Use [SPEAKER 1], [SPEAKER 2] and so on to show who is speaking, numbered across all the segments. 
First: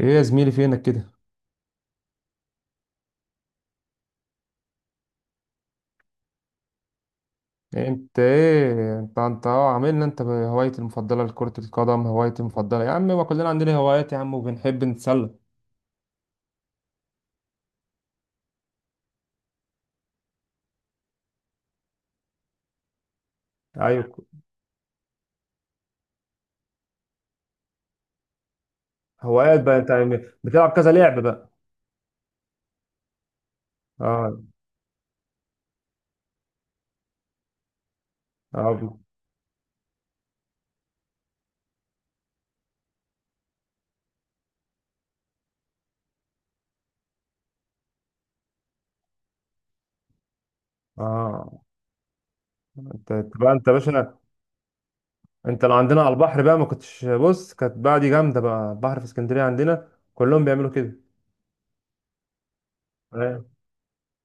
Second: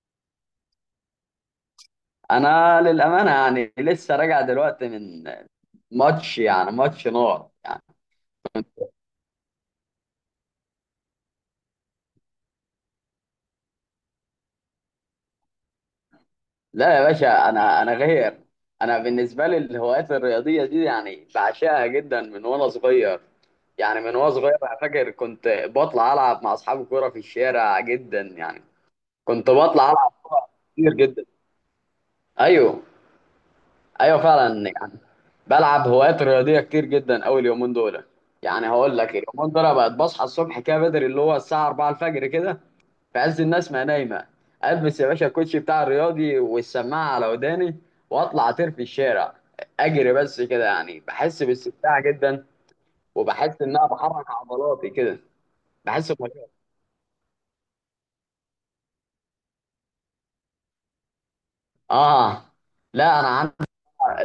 [SPEAKER 1] ايه، يا زميلي فينك كده؟
[SPEAKER 2] انا للامانه يعني لسه راجع دلوقتي من ماتش، يعني ماتش نار يعني.
[SPEAKER 1] إيه انت ايه انت انت اه عاملنا، انت هوايتي المفضله لكره القدم؟ هوايتي المفضله يا عم، ما كلنا عندنا هوايات يا عم وبنحب نتسلى.
[SPEAKER 2] لا يا باشا، انا غير. انا بالنسبه لي الهوايات الرياضيه دي يعني بعشقها جدا من وانا صغير.
[SPEAKER 1] ايوه،
[SPEAKER 2] انا فاكر كنت بطلع العب مع اصحابي كوره في الشارع جدا يعني. كنت
[SPEAKER 1] هوايات بقى انت
[SPEAKER 2] بطلع العب
[SPEAKER 1] يعني؟
[SPEAKER 2] كوره
[SPEAKER 1] بتلعب كذا
[SPEAKER 2] كتير
[SPEAKER 1] لعبه
[SPEAKER 2] جدا.
[SPEAKER 1] بقى؟
[SPEAKER 2] ايوه. ايوه
[SPEAKER 1] اه.
[SPEAKER 2] فعلا يعني، بلعب هوايات رياضيه كتير جدا. اول يومين دول يعني
[SPEAKER 1] اه.
[SPEAKER 2] هقول لك، اليومين دول بقت بصحى الصبح كده بدري، اللي هو الساعه 4 الفجر كده، في عز الناس ما نايمه. البس يا باشا الكوتشي بتاع الرياضي والسماعه على وداني واطلع اطير في الشارع، اجري بس كده، يعني بحس
[SPEAKER 1] اه.
[SPEAKER 2] باستمتاع جدا،
[SPEAKER 1] انت بقى
[SPEAKER 2] وبحس
[SPEAKER 1] انت
[SPEAKER 2] ان
[SPEAKER 1] يا
[SPEAKER 2] انا
[SPEAKER 1] باشا.
[SPEAKER 2] بحرك عضلاتي كده.
[SPEAKER 1] انت لو عندنا على
[SPEAKER 2] بحس ب...
[SPEAKER 1] البحر بقى ما كنتش. بص، كانت بقى دي جامده بقى، البحر في اسكندريه عندنا كلهم بيعملوا كده.
[SPEAKER 2] اه، لا انا
[SPEAKER 1] اه.
[SPEAKER 2] عندي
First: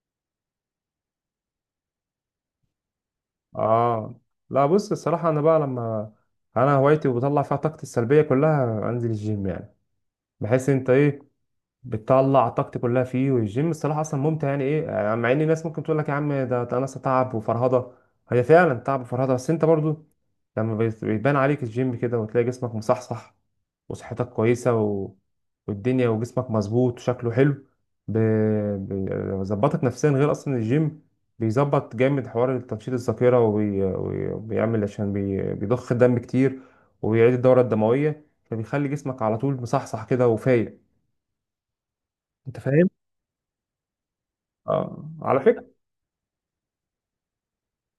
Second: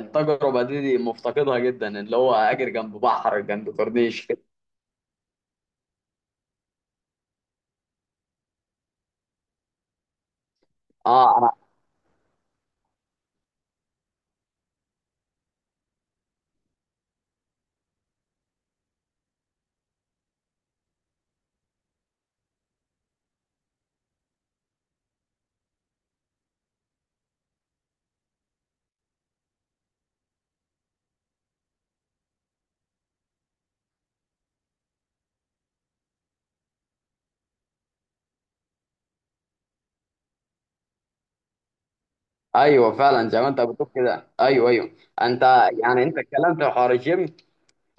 [SPEAKER 2] التجربه دي مفتقدها جدا، اللي هو اجري جنب بحر، جنب
[SPEAKER 1] آه.
[SPEAKER 2] كورنيش كده.
[SPEAKER 1] لا بص، الصراحه انا بقى لما. انا هوايتي وبطلع فيها طاقتي السلبيه كلها انزل الجيم يعني. بحس انت ايه،
[SPEAKER 2] اه.
[SPEAKER 1] بتطلع طاقتي كلها فيه. والجيم الصراحه اصلا ممتع، يعني ايه يعني مع ان الناس ممكن تقول لك يا عم ده ناس تعب وفرهضه، هي فعلا تعب وفرهضه. بس انت برضو لما بيبان عليك الجيم كده وتلاقي جسمك مصحصح وصحتك كويسه والدنيا وجسمك مظبوط وشكله حلو، ب- بيظبطك نفسيا. غير اصلا الجيم بيظبط جامد حوار تنشيط الذاكره وبيعمل، عشان بيضخ الدم كتير وبيعيد الدوره الدمويه، فبيخلي جسمك على طول مصحصح كده وفايق. انت فاهم؟
[SPEAKER 2] ايوه فعلا، زي ما انت بتقول كده، ايوه، ايوه.
[SPEAKER 1] اه، على
[SPEAKER 2] انت
[SPEAKER 1] فكره.
[SPEAKER 2] يعني انت اتكلمت في حوار الجيم،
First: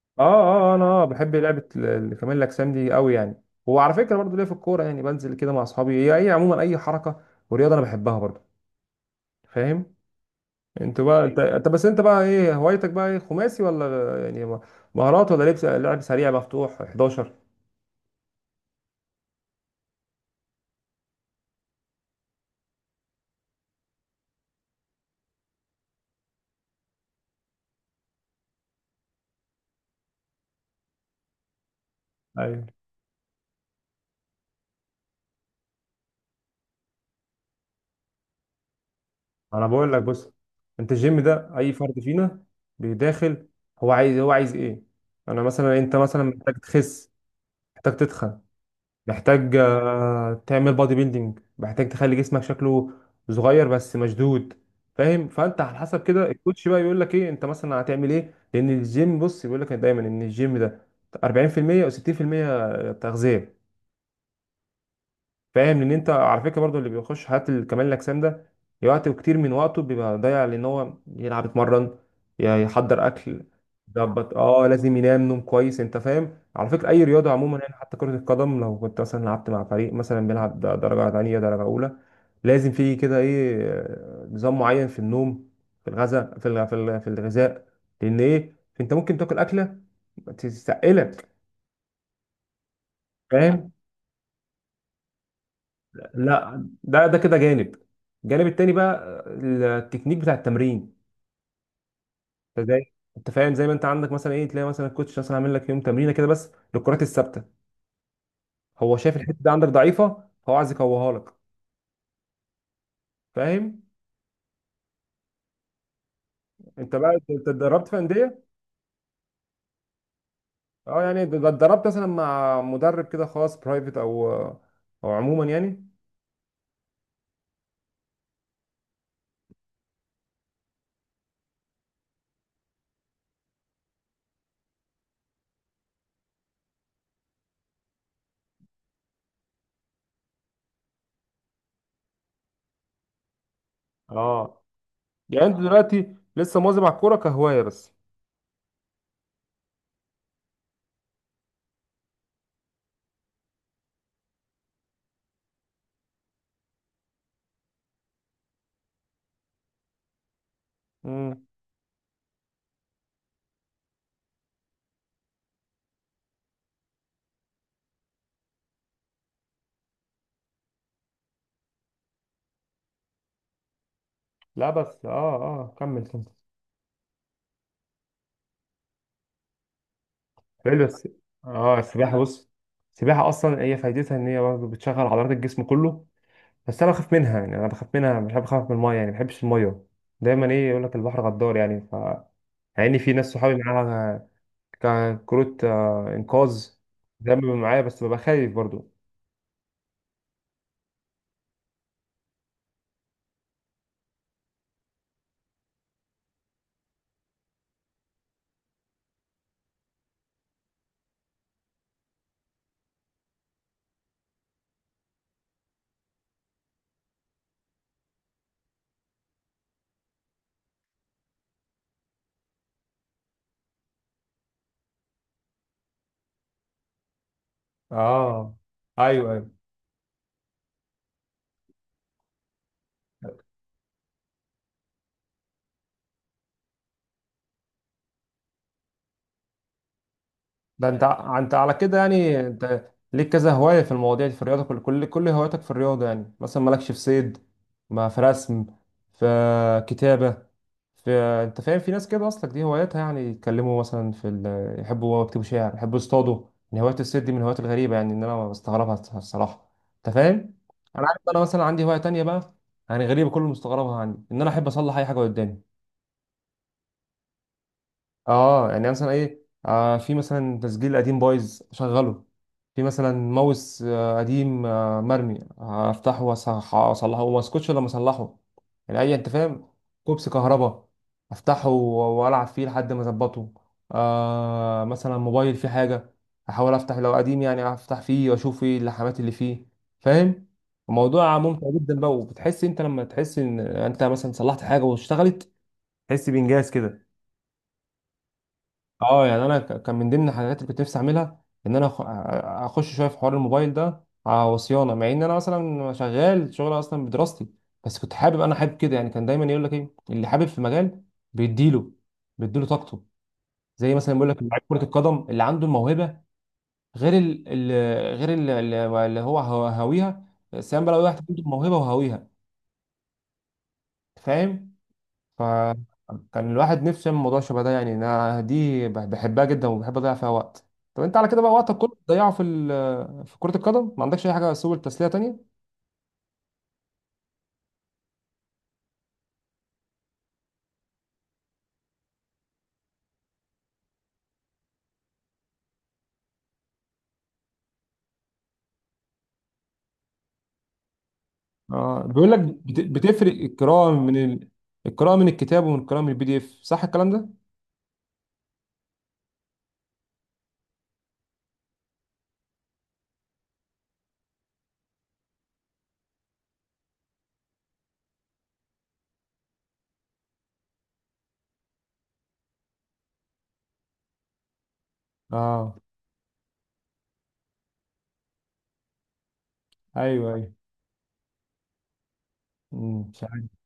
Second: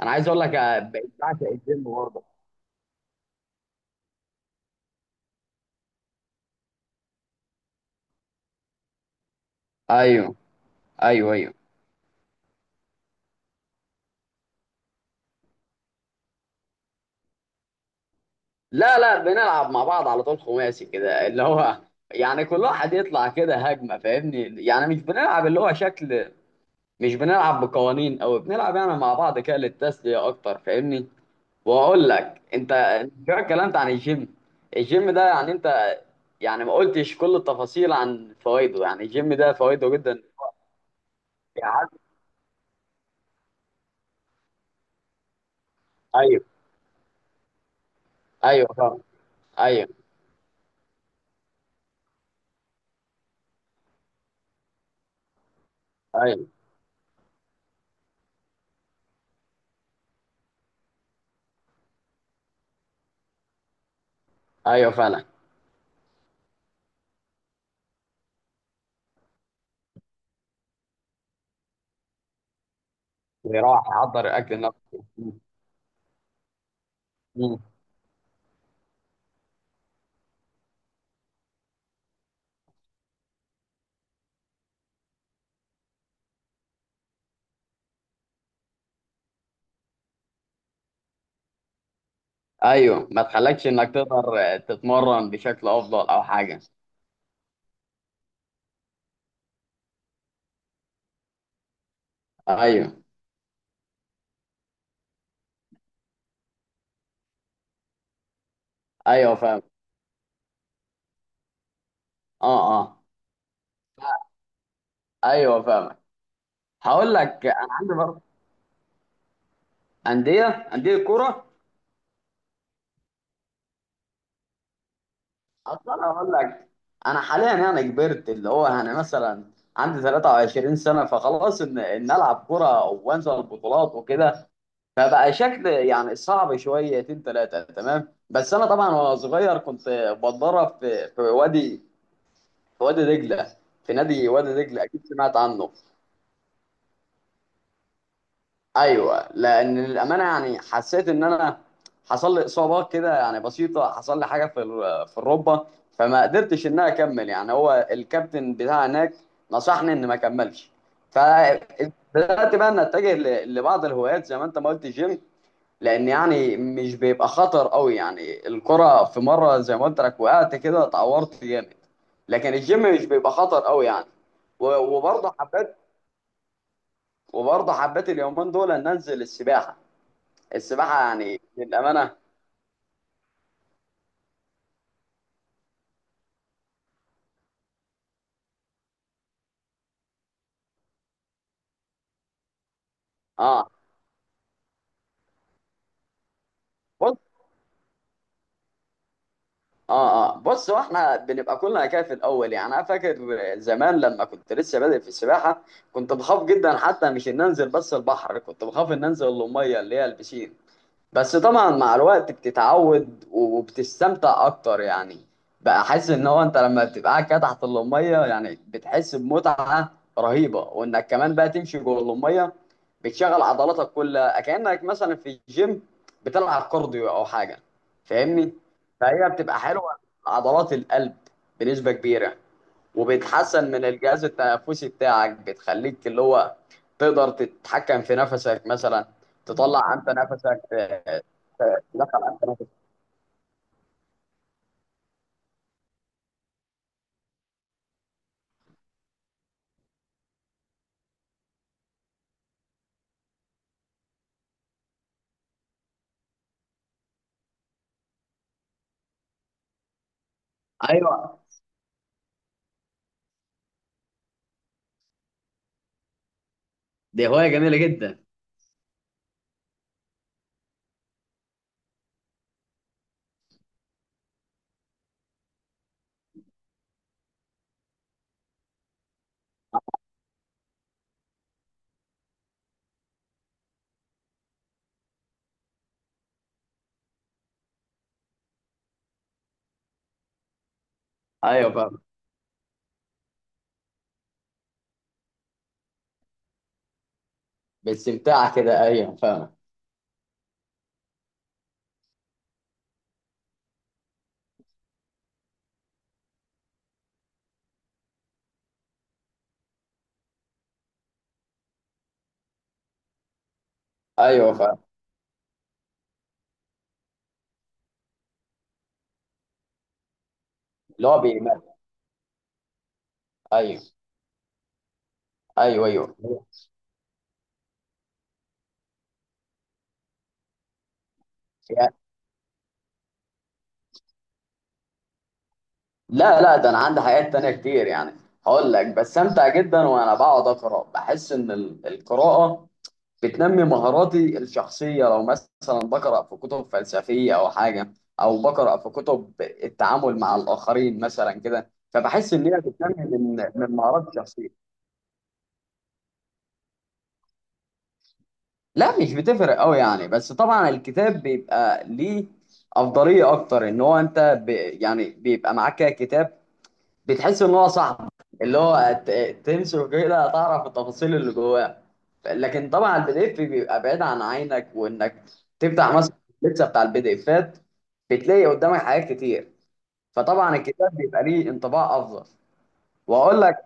[SPEAKER 2] انا
[SPEAKER 1] اه.
[SPEAKER 2] عايز اقول لك
[SPEAKER 1] اه.
[SPEAKER 2] آه،
[SPEAKER 1] انا آه
[SPEAKER 2] بقيت
[SPEAKER 1] بحب
[SPEAKER 2] بعشق
[SPEAKER 1] لعبه
[SPEAKER 2] الجيم برضه.
[SPEAKER 1] كمال الاجسام دي قوي يعني. وعلى فكره برضو ليا في الكوره، يعني بنزل كده مع اصحابي. هي اي عموما اي حركه ورياضه انا بحبها برضو. فاهم؟
[SPEAKER 2] ايوه،
[SPEAKER 1] انت بقى
[SPEAKER 2] ايوه،
[SPEAKER 1] انت,
[SPEAKER 2] ايوه.
[SPEAKER 1] ايوه، انت بس انت بقى ايه هوايتك بقى؟ ايه، خماسي ولا يعني مهارات ولا لعب لعب سريع مفتوح 11؟
[SPEAKER 2] لا لا، بنلعب مع بعض على طول خماسي كده، اللي هو يعني كل واحد يطلع كده هجمه، فاهمني؟ يعني مش بنلعب اللي هو شكل، مش بنلعب بقوانين، او بنلعب يعني مع بعض كده للتسليه اكتر، فاهمني؟ واقول لك،
[SPEAKER 1] ايوه.
[SPEAKER 2] انت شويه اتكلمت عن الجيم. الجيم ده يعني انت، يعني ما قلتش كل التفاصيل عن فوائده. يعني الجيم ده
[SPEAKER 1] انا
[SPEAKER 2] فوائده
[SPEAKER 1] بقول لك
[SPEAKER 2] جدا
[SPEAKER 1] بص، انت الجيم ده اي
[SPEAKER 2] يعني.
[SPEAKER 1] فرد فينا بيداخل، هو عايز ايه. انا مثلا انت مثلا
[SPEAKER 2] ايوه،
[SPEAKER 1] محتاج تخس، محتاج تتخن،
[SPEAKER 2] ايوه فعلا.
[SPEAKER 1] محتاج،
[SPEAKER 2] ايوه،
[SPEAKER 1] آه، تعمل بادي بيلدينج، محتاج تخلي جسمك شكله صغير بس مشدود. فاهم؟ فانت على حسب كده
[SPEAKER 2] ايوه،
[SPEAKER 1] الكوتش بقى يقول لك ايه، انت مثلا هتعمل ايه. لان الجيم بص بيقول لك دايما ان الجيم ده 40% او 60% تغذيه.
[SPEAKER 2] ايوه فعلا.
[SPEAKER 1] فاهم؟ ان انت على فكره برضو اللي بيخش حالات كمال الاجسام ده وقت كتير من وقته بيبقى ضايع، لان هو يلعب، يتمرن، يحضر اكل،
[SPEAKER 2] ويروح
[SPEAKER 1] يظبط.
[SPEAKER 2] يحضر اكل
[SPEAKER 1] اه، لازم
[SPEAKER 2] نفسه.
[SPEAKER 1] ينام
[SPEAKER 2] مم.
[SPEAKER 1] نوم كويس. انت فاهم؟ على فكره اي رياضه عموما،
[SPEAKER 2] مم.
[SPEAKER 1] يعني حتى كره القدم لو كنت مثلا لعبت مع فريق مثلا بيلعب درجه ثانيه درجه اولى، لازم في كده ايه، آه، نظام معين في النوم، في الغذاء، في الغذاء. لان ايه انت ممكن تاكل اكله تستقلك.
[SPEAKER 2] ايوه، ما تخلكش
[SPEAKER 1] فاهم؟
[SPEAKER 2] انك تقدر تتمرن بشكل افضل او حاجه.
[SPEAKER 1] لا ده كده جانب. الجانب التاني بقى آه، التكنيك بتاع التمرين.
[SPEAKER 2] ايوه،
[SPEAKER 1] انت فاهم، زي ما انت عندك مثلا ايه، تلاقي مثلا الكوتش مثلا عامل لك يوم تمرينه كده بس للكرات الثابته، هو شايف
[SPEAKER 2] ايوه
[SPEAKER 1] الحته دي
[SPEAKER 2] فاهم.
[SPEAKER 1] عندك ضعيفه هو عايز يقويها لك.
[SPEAKER 2] اه اه.
[SPEAKER 1] فاهم؟
[SPEAKER 2] ايوه فاهم.
[SPEAKER 1] انت
[SPEAKER 2] هقول
[SPEAKER 1] بقى انت
[SPEAKER 2] لك،
[SPEAKER 1] أنت
[SPEAKER 2] انا
[SPEAKER 1] اتدربت
[SPEAKER 2] عندي
[SPEAKER 1] في
[SPEAKER 2] برضه
[SPEAKER 1] انديه؟
[SPEAKER 2] انديه، انديه
[SPEAKER 1] اه، يعني
[SPEAKER 2] كوره.
[SPEAKER 1] اتدربت مثلا مع مدرب كده خاص برايفت، او عموما يعني؟
[SPEAKER 2] اصلا هقول لك، انا حاليا يعني كبرت، اللي هو يعني مثلا عندي 23 سنه، فخلاص ان العب كوره وانزل البطولات وكده فبقى شكل يعني صعب شويتين ثلاثة. تمام. بس أنا طبعا وأنا صغير كنت بتدرب في وادي في وادي دجلة، في نادي وادي
[SPEAKER 1] اه.
[SPEAKER 2] دجلة، أكيد سمعت
[SPEAKER 1] يعني انت
[SPEAKER 2] عنه.
[SPEAKER 1] دلوقتي لسه مواظب على الكوره كهوايه بس؟
[SPEAKER 2] أيوه، لأن للأمانة يعني حسيت إن أنا حصل لي إصابات كده يعني بسيطة، حصل لي حاجة في في الركبة، فما قدرتش إن أنا أكمل. يعني هو الكابتن بتاع هناك نصحني إن ما أكملش،
[SPEAKER 1] امم.
[SPEAKER 2] فبدأت بقى إن أتجه لبعض الهوايات زي ما أنت ما قلت، الجيم، لان يعني مش بيبقى خطر قوي. يعني الكرة في مرة زي ما قلت لك وقعت كده اتعورت جامد، لكن الجيم مش بيبقى خطر قوي يعني.
[SPEAKER 1] لا بس، اه.
[SPEAKER 2] وبرضه
[SPEAKER 1] اه،
[SPEAKER 2] حبيت،
[SPEAKER 1] كمل كمل.
[SPEAKER 2] اليومين دول ان انزل السباحة.
[SPEAKER 1] حلو،
[SPEAKER 2] السباحة
[SPEAKER 1] بس
[SPEAKER 2] يعني
[SPEAKER 1] اه
[SPEAKER 2] للأمانة.
[SPEAKER 1] السباحه بص، السباحه اصلا هي فايدتها ان هي برضه بتشغل عضلات الجسم كله. بس انا بخاف منها، يعني انا بخاف منها، مش بحب اخاف من الميه، يعني ما بحبش الميه. دايما ايه يقول لك البحر غدار يعني. يعني في ناس صحابي
[SPEAKER 2] اه
[SPEAKER 1] معاها كروت، آه، انقاذ
[SPEAKER 2] بص.
[SPEAKER 1] دايما بيبقى معايا، بس ببقى خايف برضه.
[SPEAKER 2] اه بص، واحنا بنبقى كلنا كده في الاول. يعني انا فاكر زمان لما كنت لسه بادئ في السباحة، كنت بخاف جدا، حتى مش ان انزل بس البحر، كنت بخاف ان انزل المية اللي هي البسين، بس طبعا مع الوقت بتتعود وبتستمتع اكتر يعني. بقى حاسس ان هو انت لما بتبقى قاعد كده تحت اللميه، يعني بتحس بمتعه رهيبه، وانك كمان بقى تمشي جوه اللميه، بتشغل عضلاتك كلها كانك مثلا في الجيم بتلعب كارديو او حاجه، فاهمني؟
[SPEAKER 1] اه.
[SPEAKER 2] فهي
[SPEAKER 1] ايوه ايوه.
[SPEAKER 2] بتبقى حلوه. عضلات القلب بنسبه كبيره، وبتحسن من الجهاز التنفسي بتاعك، بتخليك اللي هو تقدر تتحكم في نفسك، مثلا تطلع انت نفسك،
[SPEAKER 1] ده انت انت على كده
[SPEAKER 2] دخل على
[SPEAKER 1] يعني
[SPEAKER 2] التنافس.
[SPEAKER 1] انت ليك كذا هواية في المواضيع دي، في الرياضة. كل كل كل هواياتك في الرياضة؟ يعني مثلا مالكش في صيد، ما في رسم، في كتابة، في انت فاهم، في ناس كده اصلك دي هواياتها، يعني يتكلموا مثلا يحبوا يكتبوا شعر، يحبوا يصطادوا. ان هواية الصيد دي من الهوايات الغريبة، يعني ان انا بستغربها الصراحة. انت فاهم؟ انا عارف انا
[SPEAKER 2] ايوه،
[SPEAKER 1] مثلا عندي هواية تانية بقى، يعني غريبة كل مستغربها عندي، ان انا احب اصلح اي حاجة قدامي.
[SPEAKER 2] دي هوايه جميله جدا.
[SPEAKER 1] اه يعني مثلا ايه، آه، في مثلا تسجيل قديم بايظ شغله، في مثلا ماوس، آه، قديم، آه، مرمي، هفتحه واصلحه وما اسكتش لما اصلحه يعني. اي، انت فاهم، كوبس كهرباء افتحه والعب فيه لحد ما اظبطه. آه مثلا موبايل فيه حاجه، احاول افتح لو قديم يعني، افتح فيه واشوف ايه اللحمات اللي فيه. فاهم؟ الموضوع ممتع
[SPEAKER 2] ايوه
[SPEAKER 1] جدا
[SPEAKER 2] فاهم.
[SPEAKER 1] بقى، وبتحس انت لما تحس ان انت مثلا صلحت حاجه واشتغلت، تحس بانجاز كده.
[SPEAKER 2] باستمتاع كده، ايوه
[SPEAKER 1] اه يعني
[SPEAKER 2] فاهم.
[SPEAKER 1] انا كان من ضمن الحاجات اللي كنت نفسي اعملها ان اخش شويه في حوار الموبايل ده على صيانه. مع ان انا اصلا شغال شغل اصلا بدراستي، بس كنت حابب. انا حابب كده يعني. كان دايما يقول لك ايه اللي حابب في مجال بيديله بيديله طاقته، زي مثلا بيقول لك
[SPEAKER 2] ايوه
[SPEAKER 1] لعيب
[SPEAKER 2] فاهم.
[SPEAKER 1] كره القدم اللي عنده الموهبه، غير ال ال غير ال ال- اللي هو هاويها. سام بقى لو
[SPEAKER 2] اللي هو
[SPEAKER 1] واحد عنده
[SPEAKER 2] بيمارس.
[SPEAKER 1] الموهبه وهاويها.
[SPEAKER 2] ايوه،
[SPEAKER 1] فاهم؟
[SPEAKER 2] ايوه،
[SPEAKER 1] فكان
[SPEAKER 2] ايوه.
[SPEAKER 1] الواحد نفسه يعمل موضوع شبه ده. يعني انا دي بحبها جدا وبحب اضيع فيها وقت. طب انت على كده بقى وقتك كله
[SPEAKER 2] يعني...
[SPEAKER 1] بتضيعه في كرة القدم؟ ما عندكش اي حاجة سبل تسلية تانية؟
[SPEAKER 2] لا لا، ده انا عندي حاجات تانية كتير يعني. هقول لك بستمتع جدا وانا بقعد اقرا. بحس ان القراءه بتنمي مهاراتي الشخصيه. لو مثلا بقرا في كتب فلسفيه او حاجه، او بقرا في كتب التعامل مع الاخرين مثلا كده،
[SPEAKER 1] اه بيقول
[SPEAKER 2] فبحس
[SPEAKER 1] لك
[SPEAKER 2] ان هي بتنمي
[SPEAKER 1] بتفرق
[SPEAKER 2] من
[SPEAKER 1] القراءة
[SPEAKER 2] مهاراتي الشخصيه.
[SPEAKER 1] القراءة من الكتاب ومن القراءة من البي دي اف، صح الكلام ده؟
[SPEAKER 2] لا مش بتفرق قوي يعني. بس طبعا الكتاب بيبقى ليه افضليه اكتر، ان هو انت ب... يعني بيبقى معاك كده كتاب، بتحس ان هو صاحبك، اللي هو تمسكه كده، تعرف التفاصيل اللي جواه. لكن طبعا البي دي اف بيبقى بعيد عن عينك، وانك
[SPEAKER 1] اه.
[SPEAKER 2] تفتح مثلا اللبسه بتاع البي دي افات، بتلاقي قدامك حاجات كتير.
[SPEAKER 1] ايوه ايوه.
[SPEAKER 2] فطبعا الكتاب بيبقى ليه انطباع افضل.
[SPEAKER 1] مش
[SPEAKER 2] واقول لك،
[SPEAKER 1] عارف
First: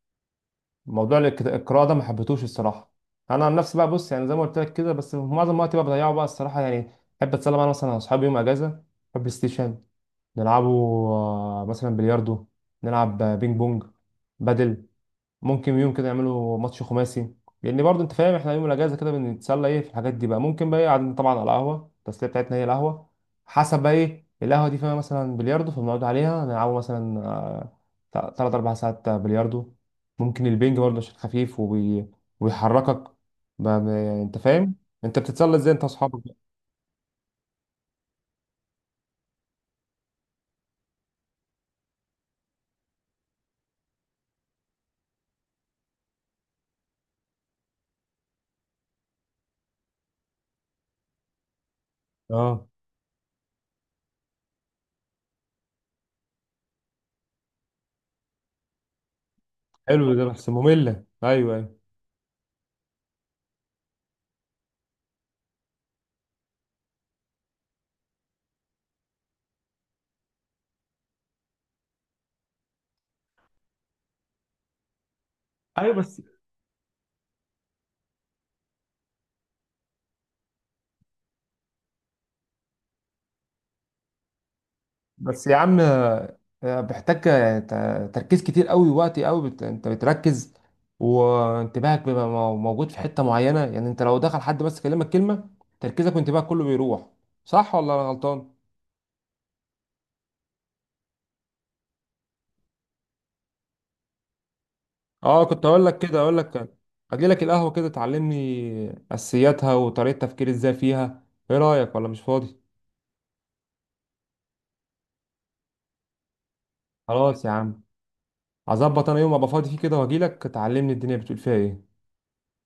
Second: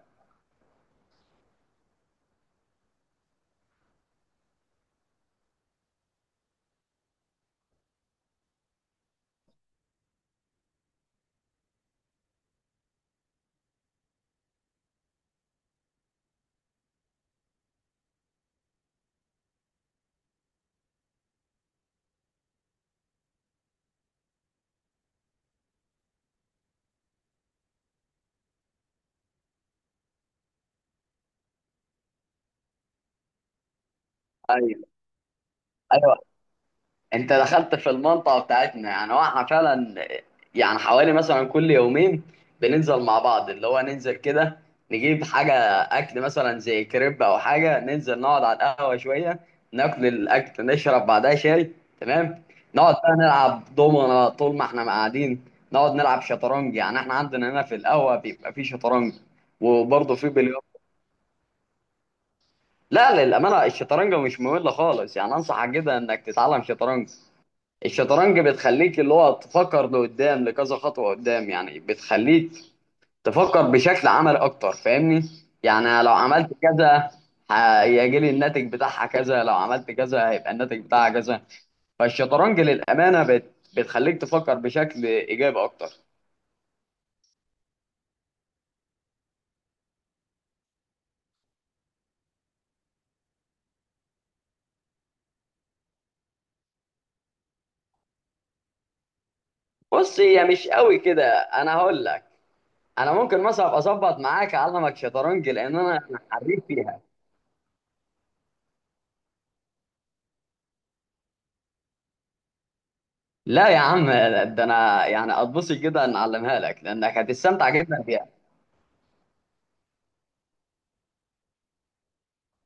[SPEAKER 1] موضوع القراءة ده، ما حبيتهوش الصراحة. انا عن نفسي بقى، بص يعني زي ما قلت لك كده، بس في معظم وقتي بقى بضيعه بقى الصراحة يعني. احب اتسلى بقى، أنا مثلا مع اصحابي يوم اجازة بلاي ستيشن نلعبه، آه، مثلا بلياردو نلعب، آه، بينج بونج، بدل. ممكن يوم كده يعملوا ماتش خماسي. لان برضه انت فاهم احنا يوم الاجازه كده بنتسلى ايه في الحاجات دي بقى، ممكن بقى ايه قاعدين طبعا على القهوه، التسليه بتاعتنا هي القهوه، حسب بقى ايه القهوه دي فيها مثلا بلياردو، فبنقعد عليها نلعبوا مثلا آه، تلات اربع ساعات بلياردو. ممكن البينج برضه عشان خفيف ويحركك بقى يعني. انت فاهم،
[SPEAKER 2] ايوه،
[SPEAKER 1] انت بتتسلى ازاي انت
[SPEAKER 2] ايوه.
[SPEAKER 1] واصحابك؟
[SPEAKER 2] انت دخلت في المنطقه بتاعتنا يعني، واحنا فعلا يعني حوالي مثلا كل يومين بننزل مع بعض. اللي هو ننزل كده، نجيب حاجه اكل مثلا زي كريب او حاجه، ننزل نقعد على القهوه شويه، ناكل الاكل، نشرب بعدها شاي. تمام.
[SPEAKER 1] اه،
[SPEAKER 2] نقعد بقى نلعب دومنا طول ما احنا قاعدين، نقعد نلعب شطرنج. يعني احنا عندنا هنا في القهوه بيبقى في شطرنج
[SPEAKER 1] حلو
[SPEAKER 2] وبرضه
[SPEAKER 1] ده
[SPEAKER 2] في
[SPEAKER 1] بس
[SPEAKER 2] بلياردو.
[SPEAKER 1] ممله. ايوه ايوه
[SPEAKER 2] لا للامانه الشطرنج مش ممل خالص يعني، انصحك جدا انك تتعلم شطرنج. الشطرنج بتخليك اللي هو تفكر لقدام، لكذا خطوة قدام، يعني بتخليك تفكر بشكل عملي أكتر، فاهمني؟
[SPEAKER 1] ايوه.
[SPEAKER 2] يعني لو
[SPEAKER 1] بس
[SPEAKER 2] عملت كذا هيجي لي الناتج بتاعها كذا، لو عملت كذا هيبقى الناتج بتاعها كذا. فالشطرنج للأمانة بت... بتخليك تفكر بشكل
[SPEAKER 1] بس يا
[SPEAKER 2] إيجابي
[SPEAKER 1] عم،
[SPEAKER 2] أكتر.
[SPEAKER 1] آه، بيحتاج، آه، تركيز كتير قوي ووقت قوي، انت بتركز وانتباهك بيبقى موجود في حتة معينة، يعني انت لو دخل حد بس كلمك كلمة تركيزك وانتباهك كله بيروح. صح ولا انا غلطان؟
[SPEAKER 2] بص، هي مش قوي كده، أنا هقول لك، أنا ممكن مثلا أبقى أظبط معاك أعلمك
[SPEAKER 1] اه.
[SPEAKER 2] شطرنج،
[SPEAKER 1] كنت
[SPEAKER 2] لأن
[SPEAKER 1] اقول لك
[SPEAKER 2] أنا
[SPEAKER 1] كده، اقول
[SPEAKER 2] حريف
[SPEAKER 1] لك
[SPEAKER 2] فيها.
[SPEAKER 1] اجي لك القهوة كده تعلمني اساسياتها وطريقة تفكير ازاي فيها. ايه رأيك ولا مش فاضي؟
[SPEAKER 2] لا يا عم، ده أنا يعني أتبسط جدا إن أعلمها لك، لأنك
[SPEAKER 1] خلاص يا
[SPEAKER 2] هتستمتع
[SPEAKER 1] عم،
[SPEAKER 2] جدا بيها.
[SPEAKER 1] هظبط انا يوم ابقى فاضي فيه كده واجي لك تعلمني الدنيا بتقول فيها ايه.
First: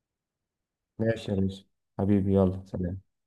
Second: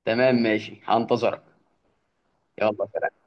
[SPEAKER 2] تمام، ماشي،
[SPEAKER 1] ماشي يا
[SPEAKER 2] هنتظرك.
[SPEAKER 1] باشا. حبيبي يلا سلام.
[SPEAKER 2] يلا.